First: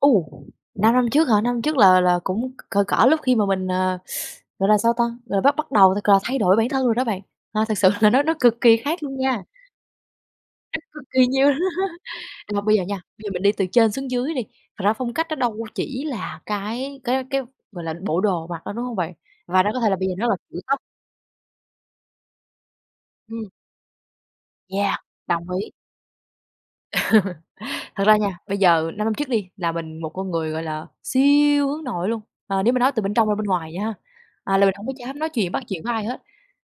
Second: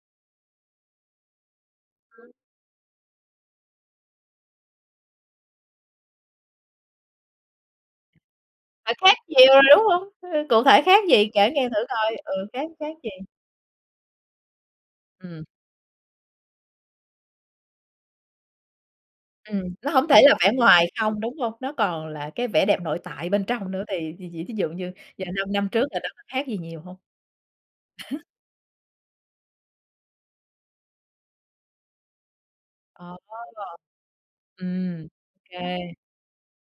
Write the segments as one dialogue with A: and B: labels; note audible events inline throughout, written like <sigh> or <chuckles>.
A: Ồ! 5 năm trước hả? 5 năm trước là là
B: Ừm.
A: cũng cỡ cỡ lúc khi mà mình, à, gọi là, sao ta, gọi là, bắt bắt đầu là c là thay đổi bản thân rồi đó bạn. À, thực sự là nó nó cực kỳ
B: Phải
A: khác
B: khác
A: luôn nha.
B: nhiều rồi, đúng hông? Cụ
A: <unintelligible>
B: thể
A: cực
B: khác
A: kỳ
B: gì,
A: nhiều!
B: kể nghe thử
A: <laughs>
B: coi, ừ,
A: À,
B: khác
A: bây giờ
B: khác
A: nha,
B: gì?
A: bây giờ mình đi từ trên xuống dưới đi, thật ra phong cách nó
B: Ừm.
A: đâu chỉ là cái cái cái, gọi là, bộ đồ mặc đâu, đúng hông bạn? Và nó
B: Ừm,
A: có thể
B: nó
A: là bây
B: hổng
A: giờ
B: thể
A: nó
B: là
A: là
B: vẻ
A: kiểu tóc.
B: ngoài không, đúng hông? Nó còn là cái vẻ đẹp nội tại bên
A: Ừm.
B: trong nữa thì thì vì thí dụ như
A: Yeah,
B: giờ
A: đồng
B: 5 năm
A: ý.
B: trước là đó có khác gì nhiều hông?
A: <laughs> Thật ra
B: <chuckles>
A: nha, bây giờ năm năm trước đi là mình, một con người gọi là siêu hướng nội luôn, ờ, nếu mà nói từ bên
B: Ờ.
A: trong ra bên ngoài nha, à, là mình hổng có
B: Ừm,
A: dám nói chuyện,
B: kê.
A: bắt chuyện với ai hết.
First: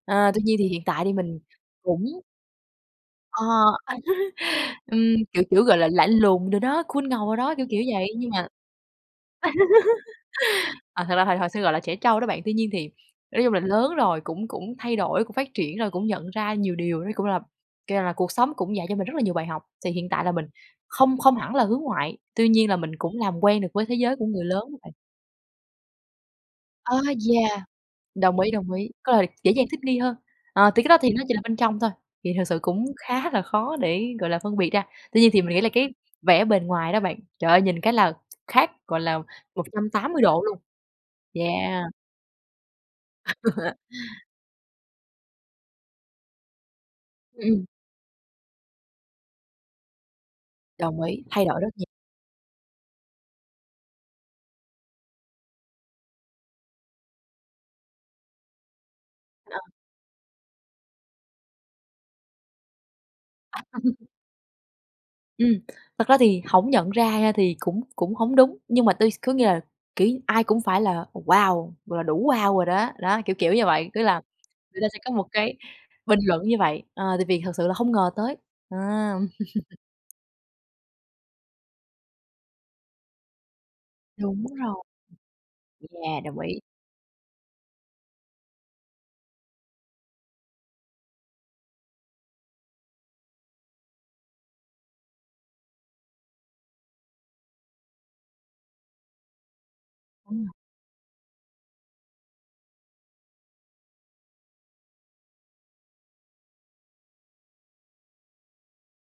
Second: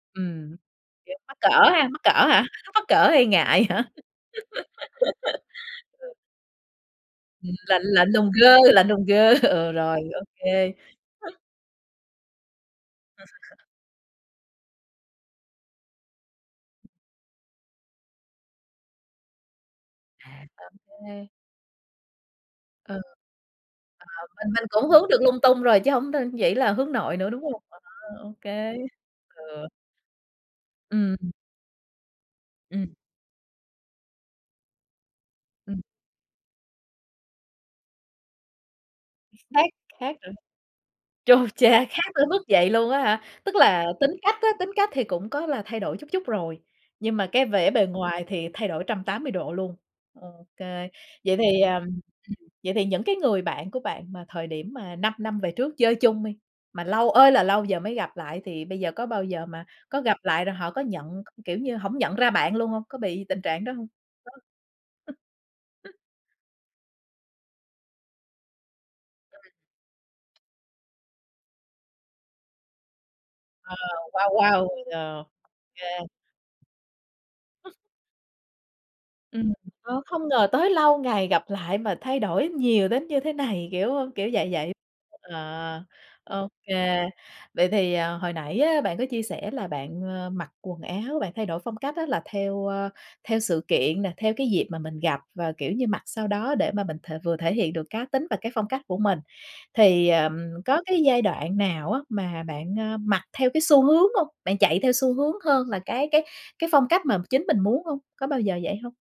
A: À, tuy
B: Ừm,
A: nhiên thì hiện tại thì
B: <unintelligible> mắc
A: mình
B: cỡ ha, mắc cỡ
A: cũng
B: hả? Mắc cỡ hay
A: Ờ.
B: ngại hả? <laughs>
A: <laughs> Ừm, kiểu, kiểu, gọi là, lạnh
B: Ừm.
A: lùng đồ đó, cool ngầu rồi
B: Ừm,
A: đó, kiểu
B: lạnh
A: kiểu vậy,
B: lạnh lùng
A: nhưng mà <laughs>
B: girl, lạnh lùng girl, ờ, rồi, ô kê.
A: à, thật ra hồi hồi xưa gọi là trẻ trâu đó bạn. Tuy nhiên thì nói chung là
B: <laughs>
A: lớn rồi cũng cũng thay đổi, cũng phát triển rồi cũng nhận ra nhiều điều, nó cũng là kiểu là, cuộc sống cũng dạy cho mình rất là nhiều bài học. Thì hiện tại là mình không
B: À <unintelligible>
A: không hẳn là hướng ngoại, tuy nhiên là mình
B: Ừ.
A: cũng làm quen được với thế giới
B: Ờ,
A: của người
B: mình mình
A: lớn
B: cũng
A: <unintelligible>
B: hướng được lung tung rồi chứ hổng đ chỉ là hướng
A: Á,
B: nội nữa, đúng
A: yeah,
B: hông? À, ô
A: đồng ý, đồng
B: kê.
A: ý, có là dễ dàng
B: Ừ.
A: thích nghi hơn. Ờ, thì cái đó thì
B: Ừm.
A: nó chỉ là bên trong thôi, thì thực sự cũng
B: Ừm.
A: khá là khó để, gọi là, phân biệt ra. Tuy nhiên thì mình nghĩ là
B: Ừm.
A: cái vẻ bền ngoài đó bạn, trời ơi, nhìn cái là khác, gọi là, một
B: Khác
A: trăm tám
B: khác
A: mươi
B: rồi.
A: độ luôn.
B: Chu
A: Yeah.
B: cha! Khác tới mức vậy luôn á hả?
A: <laughs> Đúng
B: Tức
A: rồi á.
B: là tính cách á, tính cách thì cũng có là thay đổi chút chút rồi, nhưng mà cái
A: Ừm.
B: vẻ bề ngoài thì thay đổi 180 độ luôn. Ô kê.
A: Đồng ý,
B: Vậy
A: thay đổi
B: thì,
A: rất
B: à,
A: nh
B: ừm, vậy thì những cái người bạn của bạn mà thời điểm mà 5 năm về trước chơi chung đi, mà lâu ơi là lâu giờ mới gặp lại thì bây giờ có bao giờ
A: Ờ.
B: mà có gặp lại rồi họ có nhận, k kiểu như, hổng nhận ra bạn luôn hông? Có bị tình trạng đó hông?
A: <laughs> Ừm,
B: <unintelligible>
A: thật ra thì hổng nhận ra nha thì cũng cũng hổng đúng, nhưng mà tôi s có nghĩa là, kiểu,
B: <unintelligible>
A: ai cũng phải là "Wow", gọi là, "Đủ wow" rồi đó. Đó, kiểu kiểu như
B: Wow,
A: vậy, kiểu như là,
B: wow, wow.
A: người ta sẽ có
B: Ờ,
A: một cái
B: kê.
A: bình luận như vậy, ờ, tại vì thật sự là không ngờ tới. À!
B: Ừm, ờ,
A: <laughs>
B: không ngờ tới lâu ngày gặp lại mà thay đổi nhiều đến như thế này, kiểu, ơ, kiểu
A: Đúng
B: vậy vậy.
A: rồi.
B: Ờ,
A: Yeah, đồng
B: ô
A: ý.
B: kê, vậy thì, à, hồi nãy á bạn có chia sẻ là bạn, ờ, mặc quần áo, bạn thay đổi phong cách á là theo, ơ, theo sự kiện nè, theo cái dịp mà mình gặp và, kiểu như, mặc sao đó để mà mình th vừa thể hiện được cá tính và cái phong cách của mình. Thì, ờm,
A: Ừm.
B: có cái giai đoạn nào á mà bạn, a, mặc theo cái xu hướng hông? Bạn chạy theo xu hướng hơn là cái cái cái phong cách mà chính mình muốn hông? Có bao giờ vậy hông?